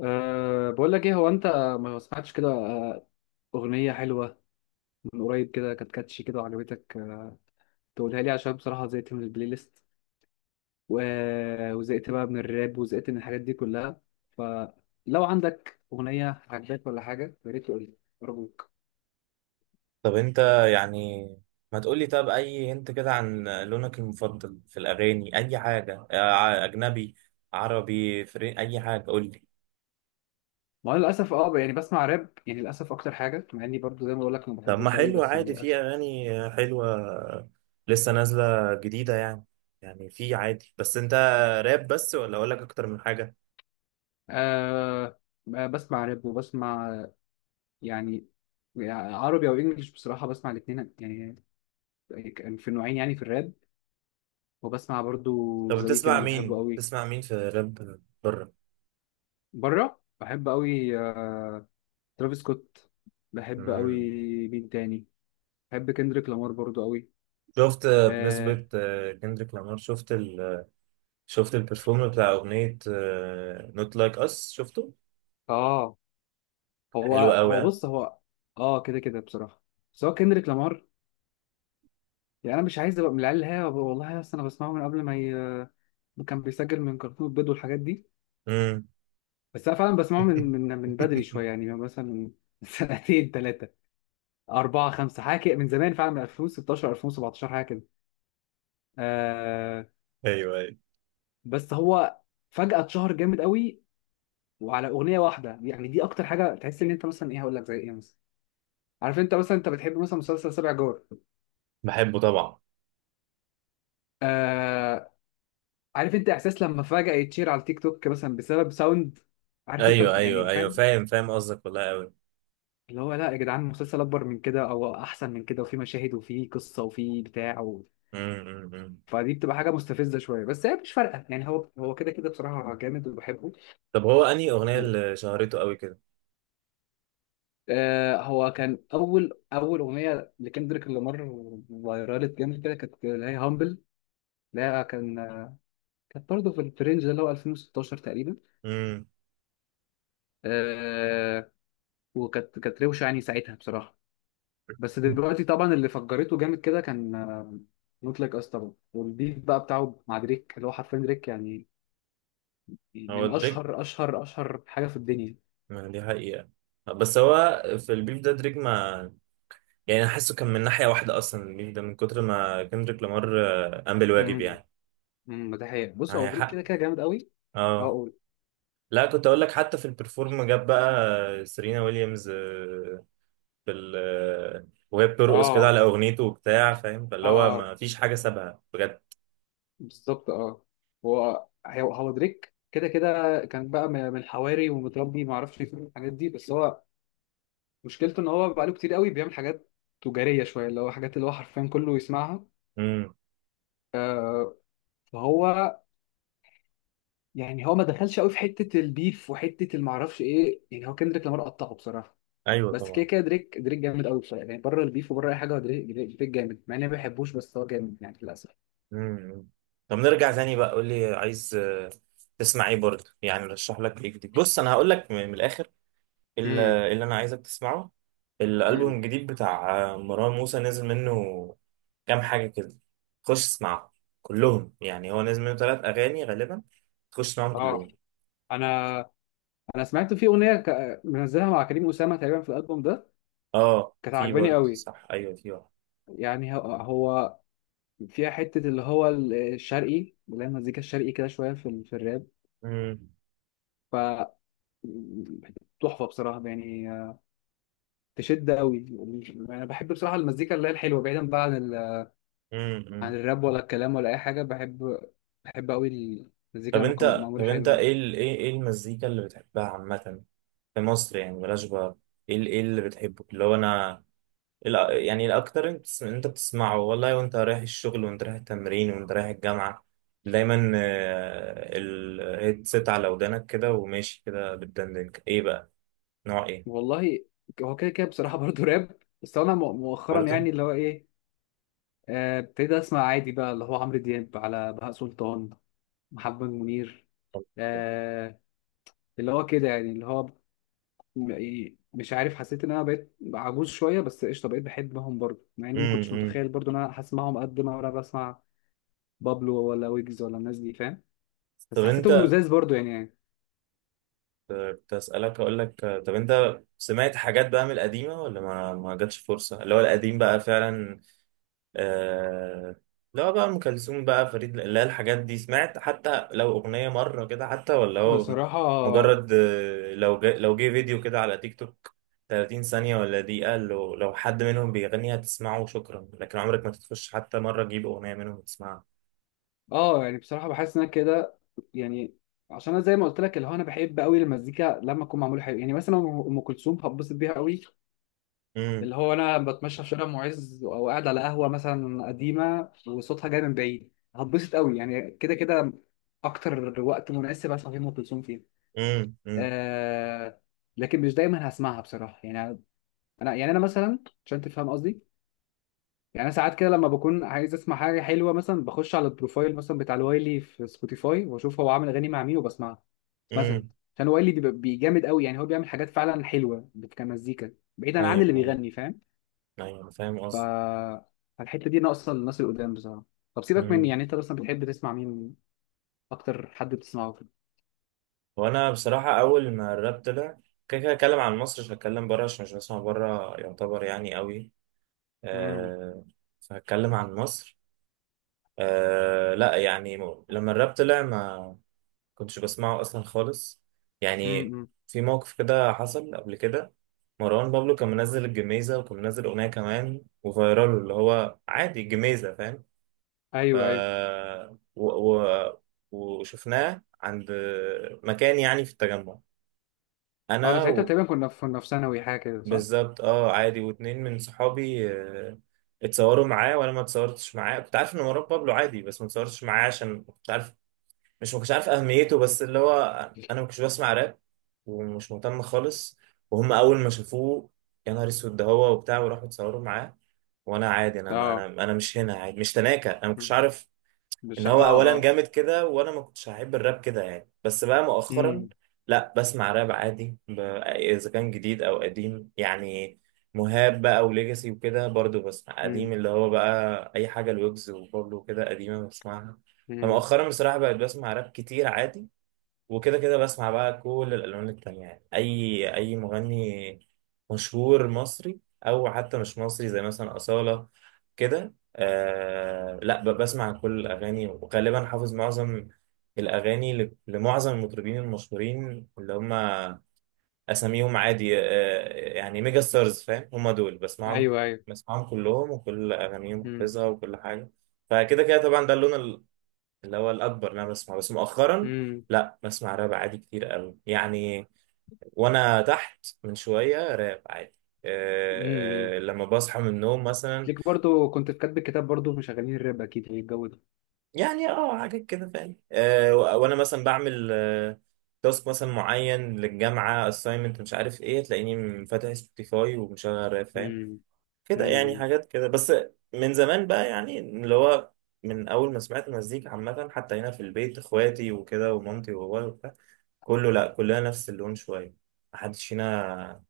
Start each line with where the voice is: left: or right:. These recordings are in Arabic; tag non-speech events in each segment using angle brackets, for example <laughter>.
left: بقول لك ايه هو انت ما سمعتش كده، اغنيه حلوه من قريب كده كانت كاتشي كده وعجبتك، تقولها لي عشان بصراحه زهقت من البلاي ليست وزهقت بقى من الراب وزهقت من الحاجات دي كلها، فلو عندك اغنيه عجباك ولا حاجه يا ريت تقول لي ارجوك.
right: طب انت، يعني ما تقولي طب اي انت كده عن لونك المفضل في الاغاني؟ اي حاجه، اجنبي، عربي، فري، اي حاجه قولي.
left: ما انا للاسف يعني بسمع راب، يعني للاسف اكتر حاجه مع اني برضو زي ما بقول لك ما
right: طب ما
left: بحبوش قوي
right: حلو،
left: بس يعني
right: عادي في
left: للاسف.
right: اغاني حلوه لسه نازله جديده يعني. يعني في عادي، بس انت راب بس ولا اقول لك اكتر من حاجه؟
left: أه بسمع راب وبسمع، يعني عربي او انجليش، بصراحه بسمع الاثنين يعني كان في النوعين، يعني في الراب، وبسمع برضو
right: طب
left: ذا
right: بتسمع
left: ويكند بحبه
right: مين،
left: قوي،
right: بتسمع مين في راب بره؟
left: بره بحب قوي، ترافيس سكوت بحب قوي.
right: امم.
left: مين تاني؟ بحب كندريك لامار برضو قوي.
right: شفت
left: اه
right: بنسبه، كندريك لامار، شفت ال... شفت البرفورم بتاع اغنيه نوت لايك اس؟ شفته؟
left: آه، هو
right: حلو قوي،
left: هو
right: ها.
left: بص هو اه، كده كده بصراحة. بس هو كندريك لامار يعني انا مش عايز ابقى من العيال اللي هي والله اصل انا بسمعه من قبل ما ي... كان بيسجل من كرتون البيض والحاجات دي.
right: امم.
left: بس انا فعلا بسمعه من بدري
right: <laughs>
left: شوية، يعني مثلا من <laughs> سنتين ثلاثة أربعة خمسة حاجة كده، من زمان فعلا من 2016 2017 حاجة كده آه
right: ايوه ايوه،
left: بس هو فجأة اتشهر جامد قوي وعلى أغنية واحدة. يعني دي أكتر حاجة تحس إن أنت مثلا، إيه هقول لك زي إيه مثلا؟ عارف أنت مثلا أنت بتحب مثلا مسلسل سبع جار؟
right: بحبه طبعا.
left: آه. عارف أنت إحساس لما فجأة يتشير على التيك توك مثلا بسبب ساوند؟ عارف أنت
right: ايوه
left: يعني
right: ايوه ايوه،
left: فاهم؟
right: فاهم فاهم قصدك، والله قوي.
left: اللي هو لا يا جدعان، مسلسل أكبر من كده أو أحسن من كده، وفي مشاهد وفي قصة وفي بتاع
right: امم.
left: فدي بتبقى حاجة مستفزة شوية، بس هي مش فارقة. يعني هو كده كده بصراحة جامد وبحبه.
right: طب هو انهي اغنيه اللي شهرته قوي كده؟
left: آه، هو كان اول اغنيه لكندريك لامار فايرالت جامد كده، كانت اللي هي هامبل، اللي هي كانت برضه في الفرنج ده اللي هو 2016 تقريبا.
right: امم.
left: آه، وكانت روشه يعني ساعتها بصراحه. بس دلوقتي طبعا اللي فجرته جامد كده كان نوت لايك اس طبعا، والبيف بقى بتاعه مع دريك، اللي هو حرفيا دريك يعني
right: هو
left: من
right: دريك،
left: اشهر حاجه في الدنيا.
right: ما دي حقيقه، بس هو في البيف ده دريك ما، يعني انا حاسه كان من ناحيه واحده اصلا البيف ده، من كتر ما كندريك لامار قام بالواجب
left: امم
right: يعني.
left: امم. ده حقيقة، بص هو
right: معايا
left: دريك
right: حق؟
left: كده كده جامد قوي. اه
right: اه.
left: قول.
right: لا، كنت اقول لك حتى في البرفورم جاب بقى سيرينا ويليامز في ال، وهي بترقص كده
left: اه
right: على اغنيته وبتاع، فاهم؟ فاللي هو
left: اه
right: ما فيش حاجه سابها بجد.
left: بالظبط اه. هو دريك كده كده كان بقى من الحواري ومتربي ما اعرفش فين الحاجات دي. بس هو مشكلته ان هو بقى له كتير قوي بيعمل حاجات تجاريه شويه اللي هو حاجات اللي هو حرفيا كله يسمعها.
right: امم.
left: فهو يعني هو ما دخلش قوي في حته البيف وحته ما اعرفش ايه، يعني هو كندريك لامار قطعه بصراحه.
right: ايوه
left: بس كده
right: طبعا.
left: كده دريك جامد قوي بصراحه، يعني بره البيف وبره اي حاجه، هو دريك جامد مع اني ما بحبوش، بس هو جامد يعني للاسف.
right: امم. طب نرجع تاني بقى، قول لي عايز تسمع ايه برضه يعني؟ رشح لك ايه جديد. بص انا هقول لك من الاخر
left: امم
right: اللي انا عايزك تسمعه. الالبوم
left: امم.
right: الجديد بتاع مروان موسى نزل منه كام حاجه كده، خش اسمعهم كلهم. يعني هو نزل منه ثلاث اغاني غالبا، خش اسمعهم
left: اه،
right: كلهم.
left: انا انا سمعت في اغنيه منزلها مع كريم اسامه تقريبا في الالبوم ده،
right: اه
left: كانت
right: في
left: عاجباني
right: برضه
left: قوي.
right: صح، ايوه في واحد.
left: يعني هو فيها حتة اللي هو الشرقي، اللي هي المزيكا الشرقي كده شوية في في الراب، ف تحفة بصراحة يعني، تشد قوي. أنا بحب بصراحة المزيكا اللي هي الحلوة، بعيدا بقى عن عن
right: امم.
left: الراب ولا الكلام ولا أي حاجة. بحب، بحب قوي المزيكا
right: طب
left: لما تكون
right: انت طب
left: معمولة
right: انت
left: حلوة
right: ايه
left: يعني.
right: ال... ايه ايه المزيكا اللي بتحبها عامة في مصر يعني؟ بلاش بقى ايه ال... ايه اللي بتحبه، اللي هو انا ال... يعني الاكتر انت انت بتسمعه، والله، وانت رايح الشغل وانت رايح التمرين وانت رايح الجامعة، دايما الهيدسيت على ودانك كده وماشي كده، بتدندن ايه بقى؟ نوع ايه؟
left: والله هو كده كده بصراحة <laughs> برضه راب، بس أنا مؤخرا
right: برضه.
left: يعني اللي هو إيه، ابتديت أسمع عادي بقى اللي هو عمرو دياب على بهاء سلطان، محمد منير آه، اللي هو كده يعني اللي هو إيه، مش عارف، حسيت ان انا بقيت عجوز شويه، بس قشطه بقيت بحبهم برضه مع اني ما كنتش
right: امم.
left: متخيل برضه ان انا هسمعهم قد ما انا بسمع بابلو ولا ويجز ولا الناس دي، فاهم؟
right: طب
left: بس حسيتهم
right: انت،
left: لزاز برضه يعني يعني
right: كنت اسالك اقول لك طب انت سمعت حاجات بقى من القديمه ولا ما جاتش فرصه اللي هو القديم بقى فعلا؟ آه. لا بقى، ام كلثوم بقى، فريد، لا الحاجات دي سمعت حتى لو اغنيه مره كده، حتى، ولا هو
left: بصراحه.
right: مجرد لو جه، لو جه فيديو كده على تيك توك 30 ثانيه ولا دقيقه، لو حد منهم بيغني هتسمعه وشكرا، لكن عمرك ما تخش حتى مره تجيب اغنيه منهم وتسمعها.
left: اه يعني بصراحه بحس ان انا كده، يعني عشان انا زي ما قلت لك اللي هو انا بحب قوي المزيكا لما اكون معموله حلو. يعني مثلا ام كلثوم هتبسط بيها قوي،
right: امم.
left: اللي هو انا بتمشى في شارع معز او قاعد على قهوه مثلا قديمه وصوتها جاي من بعيد هتبسط قوي، يعني كده كده اكتر وقت مناسب اسمع فيه ام كلثوم فيه.
right: امم. امم.
left: آه، لكن مش دايما هسمعها بصراحه يعني. انا يعني انا مثلا، عشان تفهم قصدي، يعني انا ساعات كده لما بكون عايز اسمع حاجه حلوه مثلا، بخش على البروفايل مثلا بتاع الوايلي في سبوتيفاي واشوف هو عامل اغاني مع مين وبسمعها مثلا،
right: امم.
left: عشان وايلي بيبقى جامد قوي، يعني هو بيعمل حاجات فعلا حلوه كمزيكا بعيدا عن
right: ايوه
left: اللي
right: ايوه
left: بيغني، فاهم؟
right: ايوه، أنا فاهم قصدي.
left: فالحتة دي ناقصة للناس القدام بصراحة. طب سيبك مني،
right: امم.
left: يعني انت اصلا بتحب تسمع مين؟ اكتر حد بتسمعه كده؟
right: وانا بصراحه، اول ما الراب طلع كده كده اتكلم عن مصر، مش هتكلم بره عشان مش بسمع بره يعتبر يعني قوي،
left: امم،
right: آه، فهتكلم عن مصر. لا يعني، لما الراب طلع ما كنتش بسمعه اصلا خالص يعني.
left: امم.
right: في موقف كده حصل قبل كده. مروان بابلو كان منزل الجميزة، وكان منزل أغنية كمان وفيرال اللي هو عادي الجميزة، فاهم؟ ف
left: ايوه ايوه.
right: و... و... وشفناه عند مكان يعني في التجمع.
left: اه انا
right: أنا
left: ساعتها تقريبا كنا في ثانوي حاجة كده، صح؟
right: بالظبط، اه، عادي، واتنين من صحابي اتصوروا معاه، وانا ما اتصورتش معاه. كنت عارف ان مروان بابلو عادي، بس ما اتصورتش معاه عشان كنت عارف، مش ما كنتش عارف اهميته، بس اللي هو انا ما كنتش بسمع راب ومش مهتم خالص. وهم اول ما شافوه، يا نهار اسود ده هو وبتاع، وراحوا اتصوروا معاه. وانا عادي، انا انا
left: اه.
right: انا مش هنا، عادي، مش تناكة، انا ما كنتش
left: مم.
right: عارف ان
left: مش
right: هو
left: اه
right: اولا
left: اه.
right: جامد كده، وانا ما كنتش هحب الراب كده يعني. بس بقى مؤخرا
left: امم
right: لا، بسمع راب عادي، اذا كان جديد او قديم يعني. مهاب بقى، وليجاسي، وكده. برضو بسمع قديم
left: امم
right: اللي هو بقى، اي حاجه، الويجز وبابلو وكده قديمه بسمعها.
left: امم.
right: فمؤخرا بصراحه بقيت بسمع راب كتير عادي، وكده كده بسمع بقى كل الالوان التانية يعني، اي اي مغني مشهور مصري او حتى مش مصري، زي مثلا اصالة كده. آه لا، بسمع كل الاغاني، وغالبا حافظ معظم الاغاني لمعظم المطربين المشهورين اللي هم اساميهم عادي، آه يعني ميجا ستارز، فاهم؟ هم دول بسمعهم،
left: ايوه ايوه.
right: بسمعهم كلهم وكل اغانيهم
left: امم
right: حافظها وكل حاجة. فكده كده طبعا ده اللون اللي هو الأكبر إن أنا بسمعه. بس مؤخرا
left: امم
right: لا، بسمع راب عادي كتير قوي يعني. وأنا تحت من شوية راب عادي،
left: امم.
right: أه، لما بصحى من النوم مثلا،
left: ليك برضو كنت في كاتب الكتاب برضو مشغلين الراب اكيد، يعني الجو ده.
right: يعني اه حاجات كده، فاهم؟ أه، وأنا مثلا بعمل تاسك مثلا معين للجامعة assignment مش عارف ايه، تلاقيني فاتح سبوتيفاي ومشغل راب، فاهم؟
left: امم
right: كده يعني،
left: امم.
right: حاجات كده. بس من زمان بقى يعني، اللي هو من أول ما سمعت مزيكا عامة حتى هنا في البيت، إخواتي وكده ومامتي وبابايا وبتاع، كله لا، كلنا نفس اللون شويه، محدش فينا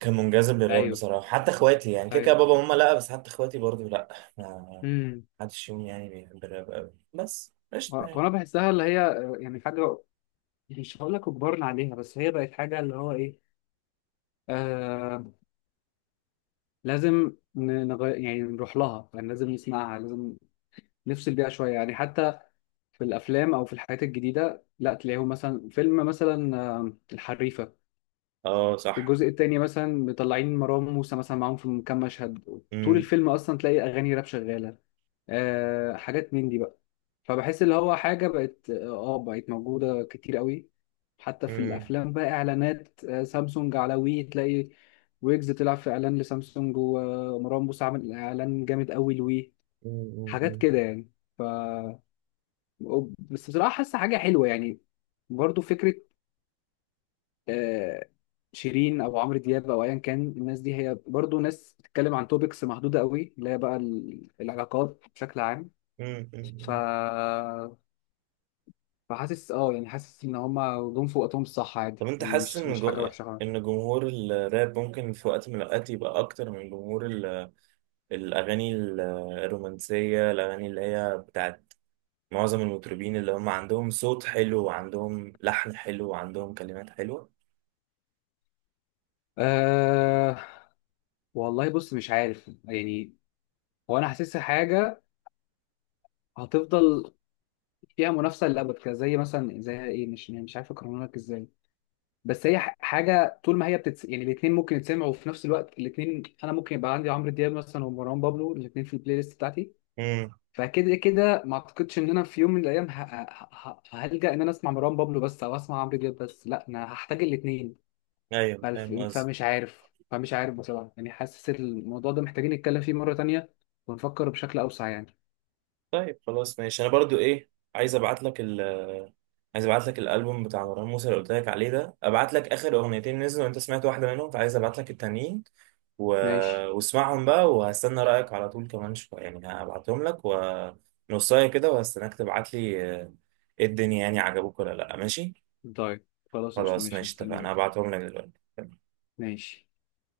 right: كان منجذب للراب
left: ايوه
right: بصراحه. حتى اخواتي يعني، كده كده
left: ايوه.
right: بابا وماما لا، بس حتى اخواتي برضو لا، ما
left: امم.
right: حدش فيهم يعني بيحب الراب قوي. بس قشطه
left: هو انا
right: يعني.
left: بحسها اللي هي، يعني حاجه مش هقول لك اجبرنا عليها، بس هي بقت حاجه اللي هو ايه، آه، لازم يعني نروح لها، يعني لازم نسمعها، لازم نفصل بيها شويه يعني. حتى في الافلام او في الحاجات الجديده، لا تلاقيهم مثلا فيلم مثلا، الحريفه
right: اه صح.
left: الجزء الثاني مثلا مطلعين مروان موسى مثلا معاهم في كام مشهد، طول
right: مم.
left: الفيلم اصلا تلاقي اغاني راب شغاله. آه حاجات من دي بقى. فبحس اللي هو حاجة بقت اه، بقت موجودة كتير قوي، حتى في
right: مم.
left: الأفلام بقى، إعلانات آه سامسونج على وي تلاقي ويجز طلع في إعلان لسامسونج، ومروان موسى عامل إعلان جامد قوي لوي.
right: مم.
left: حاجات
right: مم.
left: كده يعني، ف بس بصراحة حاسة حاجة حلوة يعني. برضو فكرة آه شيرين أو عمرو دياب أو أيا كان، الناس دي هي برضو ناس بتتكلم عن توبكس محدودة قوي، اللي هي بقى العلاقات بشكل عام.
right: مم.
left: ف
right: مم.
left: فحاسس اه يعني حاسس ان هما جم في وقتهم الصح
right: طب
left: عادي،
right: انت
left: يعني
right: حاسس
left: مش
right: ان
left: مش
right: جو...
left: حاجه وحشه خالص.
right: ان جمهور الراب ممكن في وقت من الاوقات يبقى اكتر من جمهور ال... الاغاني الرومانسيه، الاغاني اللي هي بتاعت معظم المطربين اللي هم عندهم صوت حلو وعندهم لحن حلو وعندهم كلمات حلوة؟
left: أه والله بص مش عارف يعني، هو انا حاسسها حاجه هتفضل فيها منافسه للابد كده، زي مثلا زي ايه، مش يعني مش عارف اقارنها لك ازاي، بس هي حاجه طول ما هي يعني الاثنين ممكن يتسمعوا، وفي نفس الوقت الاثنين انا ممكن يبقى عندي عمرو دياب مثلا ومروان بابلو، الاثنين في البلاي ليست بتاعتي.
right: امم.
left: فكده كده ما اعتقدش ان انا في يوم من الايام هلجأ ان انا اسمع مروان بابلو بس او اسمع عمرو دياب بس، لا انا هحتاج الاثنين.
right: ايوه فاهم قصدي.
left: فمش عارف، فمش عارف بصراحة يعني، حاسس الموضوع ده محتاجين نتكلم فيه مرة تانية ونفكر بشكل أوسع يعني.
right: طيب خلاص ماشي. انا برضو ايه، عايز ابعت لك ال، عايز ابعت لك الالبوم بتاع مروان موسى اللي قلت لك عليه ده، ابعت لك اخر اغنيتين نزلوا، وانت سمعت واحدة منهم فعايز ابعت لك التانيين و...
left: ماشي.
right: واسمعهم بقى، وهستنى رأيك على طول. كمان شوية يعني هبعتهم لك، ونصاية كده، وهستناك تبعت لي ايه الدنيا يعني، عجبوك ولا لا. ماشي.
left: طيب خلاص قشطة،
right: خلاص
left: ماشي
right: ماشي، اتفقنا،
left: مستنيين.
right: هبعتهم لك دلوقتي.
left: ماشي.